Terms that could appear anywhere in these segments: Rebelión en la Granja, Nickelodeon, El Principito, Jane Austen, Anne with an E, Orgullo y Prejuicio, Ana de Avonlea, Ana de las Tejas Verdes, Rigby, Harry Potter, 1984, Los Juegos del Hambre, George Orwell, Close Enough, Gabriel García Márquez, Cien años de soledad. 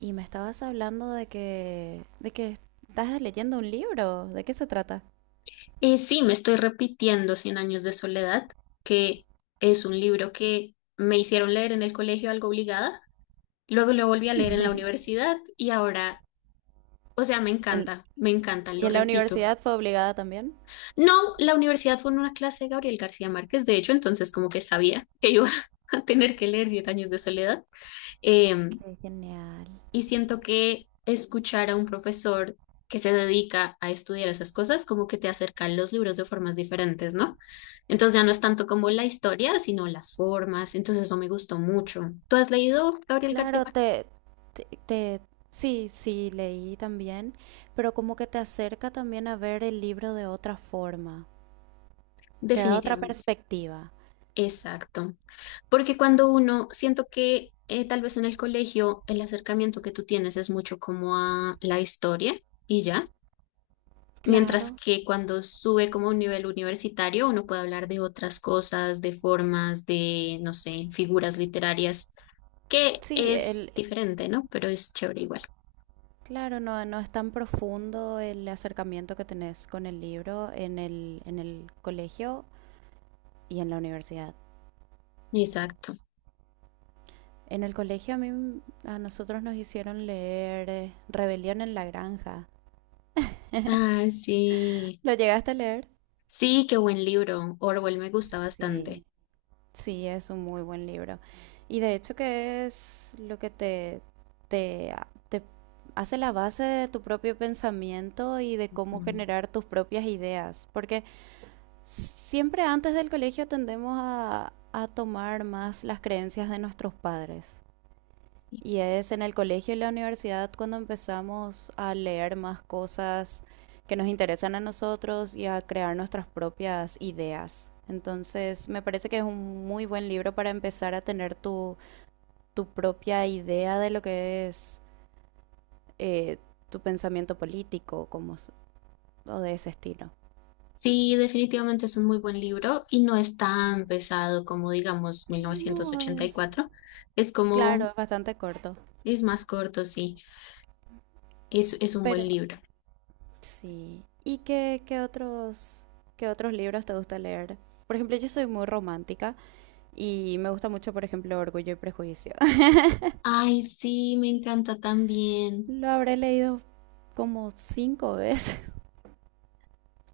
Y me estabas hablando de que estás leyendo un libro. ¿De qué se trata? Sí, me estoy repitiendo Cien años de soledad, que es un libro que me hicieron leer en el colegio algo obligada, luego lo volví a leer en la universidad y ahora, o sea, En- me encanta, ¿y lo en la repito. universidad fue obligada también? No, la universidad fue en una clase de Gabriel García Márquez, de hecho, entonces como que sabía que iba a tener que leer Cien años de soledad. Eh, ¡Qué genial! Y siento que escuchar a un profesor que se dedica a estudiar esas cosas como que te acerca a los libros de formas diferentes, ¿no? Entonces ya no es tanto como la historia, sino las formas. Entonces eso me gustó mucho. ¿Tú has leído Gabriel García Claro, Márquez? Te, te- sí, sí, leí también, pero como que te acerca también a ver el libro de otra forma. Te da otra Definitivamente. perspectiva. Exacto. Porque cuando uno, siento que tal vez en el colegio el acercamiento que tú tienes es mucho como a la historia y ya. Mientras Claro. que cuando sube como a un nivel universitario, uno puede hablar de otras cosas, de formas, de, no sé, figuras literarias, que Sí, es diferente, ¿no? Pero es chévere igual. claro, no es tan profundo el acercamiento que tenés con el libro en el colegio y en la universidad. Exacto. En el colegio a nosotros nos hicieron leer Rebelión en la Granja. Ah, sí. ¿Lo llegaste a leer? Sí, qué buen libro. Orwell me gusta Sí, bastante. sí, es un muy buen libro. Y de hecho que es lo que te, te hace la base de tu propio pensamiento y de cómo Mm. generar tus propias ideas. Porque siempre antes del colegio tendemos a tomar más las creencias de nuestros padres. Sí. Y es en el colegio y la universidad cuando empezamos a leer más cosas que nos interesan a nosotros y a crear nuestras propias ideas. Entonces, me parece que es un muy buen libro para empezar a tener tu propia idea de lo que es eh, tu pensamiento político como, o de ese estilo. Sí, definitivamente es un muy buen libro y no es tan pesado como, digamos, mil novecientos No, ochenta y es cuatro Es claro, como, es bastante corto, es más corto, sí. Es un buen pero libro. sí. ¿Y qué otros libros te gusta leer? Por ejemplo, yo soy muy romántica. Y me gusta mucho, por ejemplo, Orgullo y Prejuicio. Ay, sí, me encanta también. Lo habré leído como cinco veces.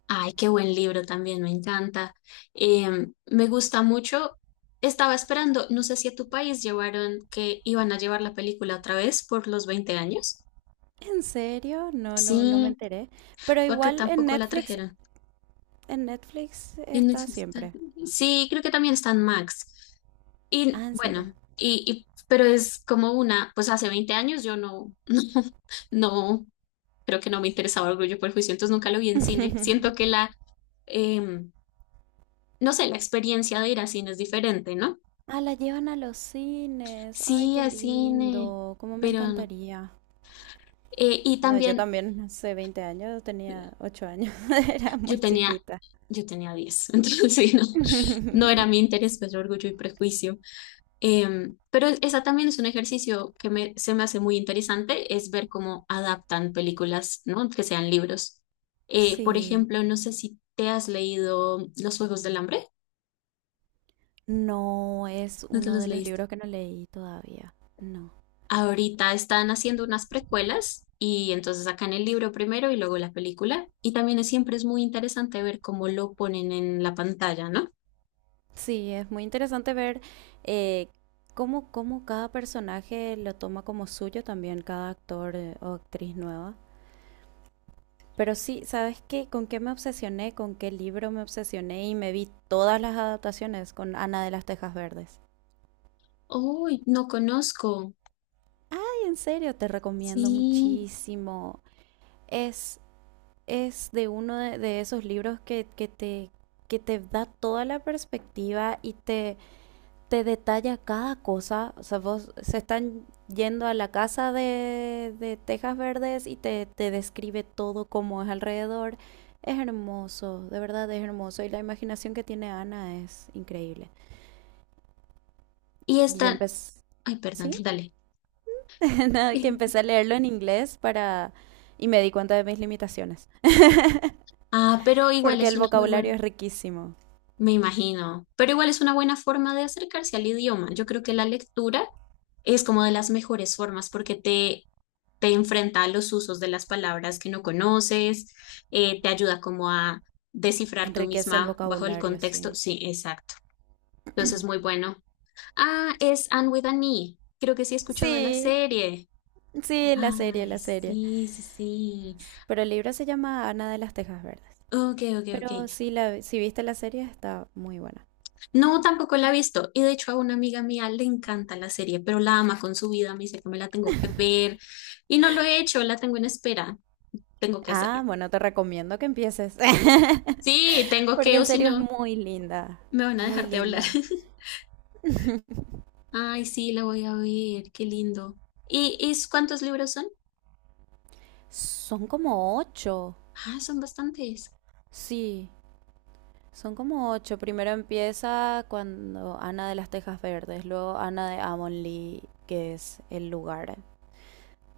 Ay, qué buen libro también, me encanta. Me gusta mucho. Estaba esperando, no sé si a tu país llevaron que iban a llevar la película otra vez por los 20 años. ¿En serio? No, no, no me Sí, enteré. Pero fue acá igual en tampoco la Netflix, trajeron. en Netflix En está Netflix está-. siempre. Sí, creo que también está en Max. Y Ah, ¿en serio? bueno, pero es como una, pues hace 20 años yo no, no, no, creo que no me interesaba Orgullo y Prejuicio, entonces nunca lo vi en cine. Siento que la, em, no sé, la experiencia de ir a cine es diferente, ¿no? Ah, la llevan a los cines. ¡Ay, Sí, qué a cine, lindo! ¡Cómo me pero no. encantaría! Y No, yo también también hace 20 años, tenía 8 años, era yo muy tenía, chiquita. yo tenía 10, entonces sí, no, no era mi interés, pues orgullo y prejuicio. Pero esa también es un ejercicio que me, se me hace muy interesante, es ver cómo adaptan películas, ¿no? Que sean libros. Por Sí, ejemplo, no sé si te has leído Los Juegos del Hambre, no es ¿no te uno los de los leíste? libros que no leí todavía. No. Ahorita están haciendo unas precuelas y entonces sacan el libro primero y luego la película. Y también es- siempre es muy interesante ver cómo lo ponen en la pantalla, ¿no? Sí, es muy interesante ver eh, cómo cada personaje lo toma como suyo también, cada actor, o actriz nueva. Pero sí, ¿sabes qué? ¿Con qué me obsesioné? ¿Con qué libro me obsesioné? Y me vi todas las adaptaciones con Ana de las Tejas Verdes. Uy, no conozco. Ay, en serio, te recomiendo Sí. muchísimo. Es, es de uno de esos libros que te da toda la perspectiva y te detalla cada cosa. O sea, vos se están yendo a la casa de Tejas Verdes y te describe todo como es alrededor. Es hermoso, de verdad es hermoso. Y la imaginación que tiene Ana es increíble. Y Y yo están... empecé, Ay, perdón, ¿sí? dale. Nada, que empecé a leerlo en inglés y me di cuenta de mis limitaciones. Ah, pero igual Porque es el una muy buena. vocabulario es riquísimo. Me imagino, pero igual es una buena forma de acercarse al idioma. Yo creo que la lectura es como de las mejores formas porque te enfrenta a los usos de las palabras que no conoces, te ayuda como a descifrar tú Enriquece el misma bajo el vocabulario, contexto. sí. Sí, exacto. Entonces, muy bueno. Ah, es Anne with an E. Creo que sí he escuchado la Sí, serie. sí, la serie, Ay, la serie. sí, sí, sí. Pero el libro se llama Ana de las Tejas Verdes. Ok, ok, ok. Pero si viste la serie está muy buena. No, tampoco la he visto. Y de hecho a una amiga mía le encanta la serie, pero la ama con su vida. Me dice que me la tengo que ver. Y no lo he hecho, la tengo en espera. Tengo que hacerlo. Ah, bueno, te recomiendo que empieces. Sí, tengo Porque que, o en si serio es no, muy linda. me van a Muy dejar de hablar. linda. Ay, sí, la voy a ver. Qué lindo. ¿Y cuántos libros son? Son como ocho. Ah, son bastantes. Sí, son como ocho. Primero empieza cuando Ana de las Tejas Verdes, luego Ana de Avonlea, que es el lugar.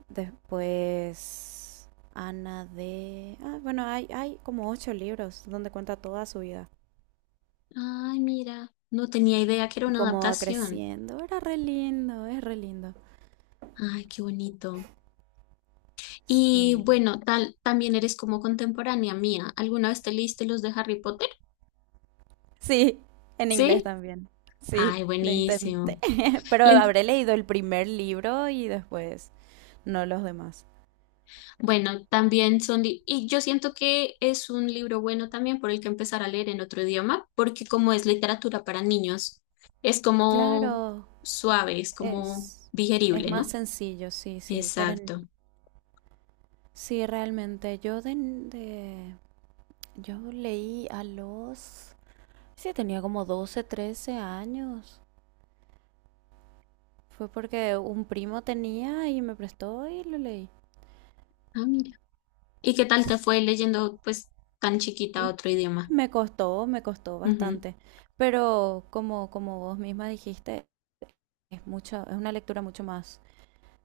Después Ana de— Ah, bueno, hay como ocho libros donde cuenta toda su vida. Ay, mira. No tenía idea que era una Cómo va adaptación. creciendo. Era re lindo, es re lindo. Ay, qué bonito. Y Sí. bueno, tal, también eres como contemporánea mía. ¿Alguna vez te leíste los de Harry Potter? Sí, en inglés ¿Sí? también. Sí, Ay, lo intenté. buenísimo. Pero Le ent-. habré leído el primer libro y después no los demás. Bueno, también son, li- y yo siento que es un libro bueno también por el que empezar a leer en otro idioma, porque como es literatura para niños, es como Claro, suave, es como es, es digerible, más ¿no? sencillo, sí, sí, para ni- Exacto. sí, realmente, yo leí sí, tenía como 12, 13 años. Fue porque un primo tenía y me prestó y lo leí. Ah, mira. ¿Y qué tal te fue leyendo, pues, tan chiquita otro idioma? Me costó Ujú, bastante, pero como vos misma dijiste, es una lectura mucho más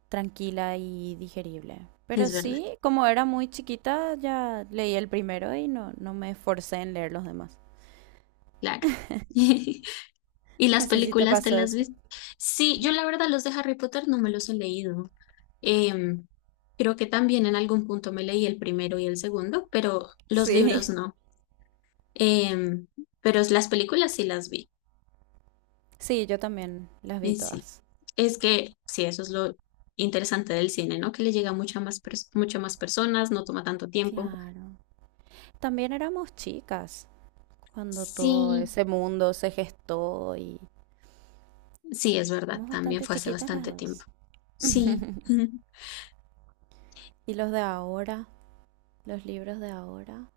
tranquila y digerible. Pero es verdad, sí, como era muy chiquita, ya leí el primero y no me esforcé en leer los demás. claro. ¿Y las No sé si te películas te pasó las eso. viste? Sí, yo la verdad los de Harry Potter no me los he leído. Em, Creo que también en algún punto me leí el primero y el segundo, pero los libros Sí, no. Em, pero las películas sí las vi. sí, yo también las vi Y sí, todas. es que sí, eso es lo interesante del cine, ¿no? Que le llega a mucha más pers- muchas más personas, no toma tanto tiempo. Claro. También éramos chicas cuando todo Sí, ese mundo se gestó y sí, es verdad, éramos también bastante fue hace chiquitas las bastante tiempo. dos. Sí, Y los libros de ahora,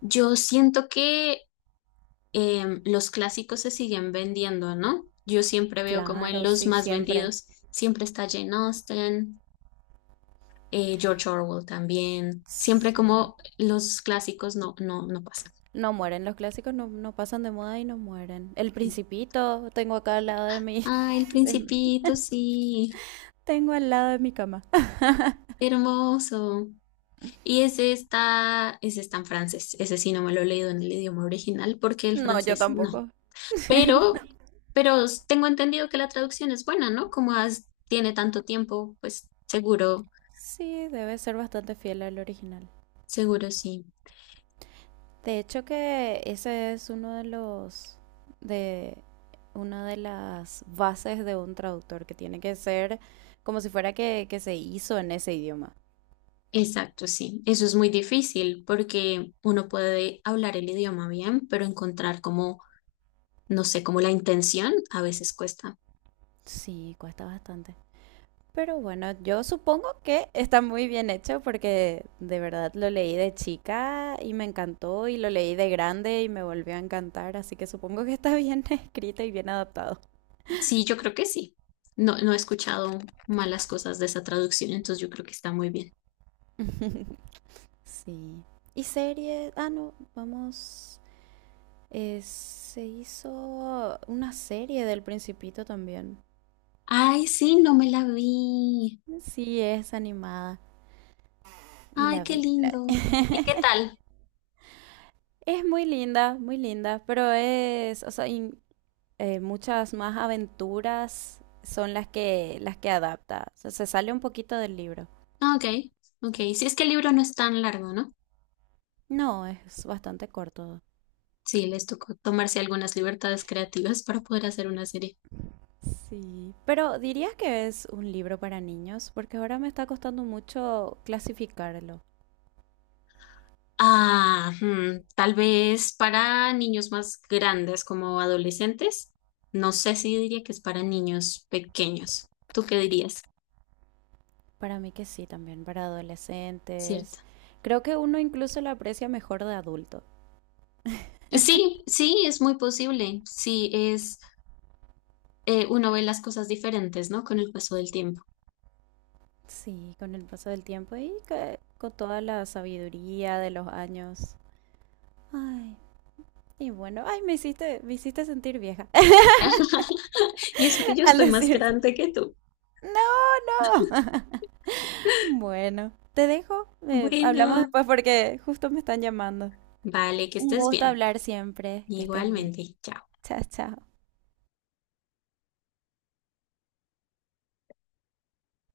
yo siento que los clásicos se siguen vendiendo, ¿no? Yo siempre veo como en claro, los sí, más siempre. vendidos, siempre está Jane Austen, George Orwell también, siempre Sí. como los clásicos no pasan. No mueren, los clásicos no pasan de moda y no mueren. El Principito, tengo acá al lado de Ah, El de mi- Principito, sí, tengo al lado de mi cama. hermoso. Y ese está en francés, ese sí no me lo he leído en el idioma original porque el No, yo francés no. tampoco. Pero, pero tengo entendido que la traducción es buena, ¿no? Como has- tiene tanto tiempo, pues seguro. Sí, debe ser bastante fiel al original. Seguro sí. De hecho que ese es uno de los de una de las bases de un traductor que tiene que ser como si fuera que se hizo en ese idioma. Exacto, sí. Eso es muy difícil porque uno puede hablar el idioma bien, pero encontrar como, no sé, como la intención a veces cuesta. Sí, cuesta bastante. Pero bueno, yo supongo que está muy bien hecho porque de verdad lo leí de chica y me encantó y lo leí de grande y me volvió a encantar, así que supongo que está bien escrito y bien adaptado. Sí, yo creo que sí. No, no he escuchado malas cosas de esa traducción, entonces yo creo que está muy bien. Sí. ¿Y serie? Ah, no, vamos. Se hizo una serie del Principito también. Ay, sí, no me la vi. Sí, es animada y Ay, la qué vi. Lindo. ¿Y qué tal? Es muy linda, pero o sea, muchas más aventuras son las que adapta. O sea, se sale un poquito del libro. Ah, ok, ok. Sí, es que el libro no es tan largo, ¿no? No, es bastante corto. Sí, les tocó tomarse algunas libertades creativas para poder hacer una serie. Sí, pero dirías que es un libro para niños, porque ahora me está costando mucho clasificarlo. Ah, hmm, tal vez para niños más grandes como adolescentes. No sé si diría que es para niños pequeños. ¿Tú qué dirías? Para mí que sí, también, para ¿Cierto? adolescentes. Creo que uno incluso lo aprecia mejor de adulto. Sí, sí, es muy posible. Sí, es, uno ve las cosas diferentes, ¿no? Con el paso del tiempo. Sí, con el paso del tiempo con toda la sabiduría de los años. Ay, y bueno, ay, me hiciste sentir vieja Y eso que yo al estoy más decir grande que tú. no, no. Bueno, te dejo. Hablamos Bueno, después porque justo me están llamando. vale, que Un estés gusto bien. hablar siempre. Que estés bien. Igualmente, chao. Chao, chao.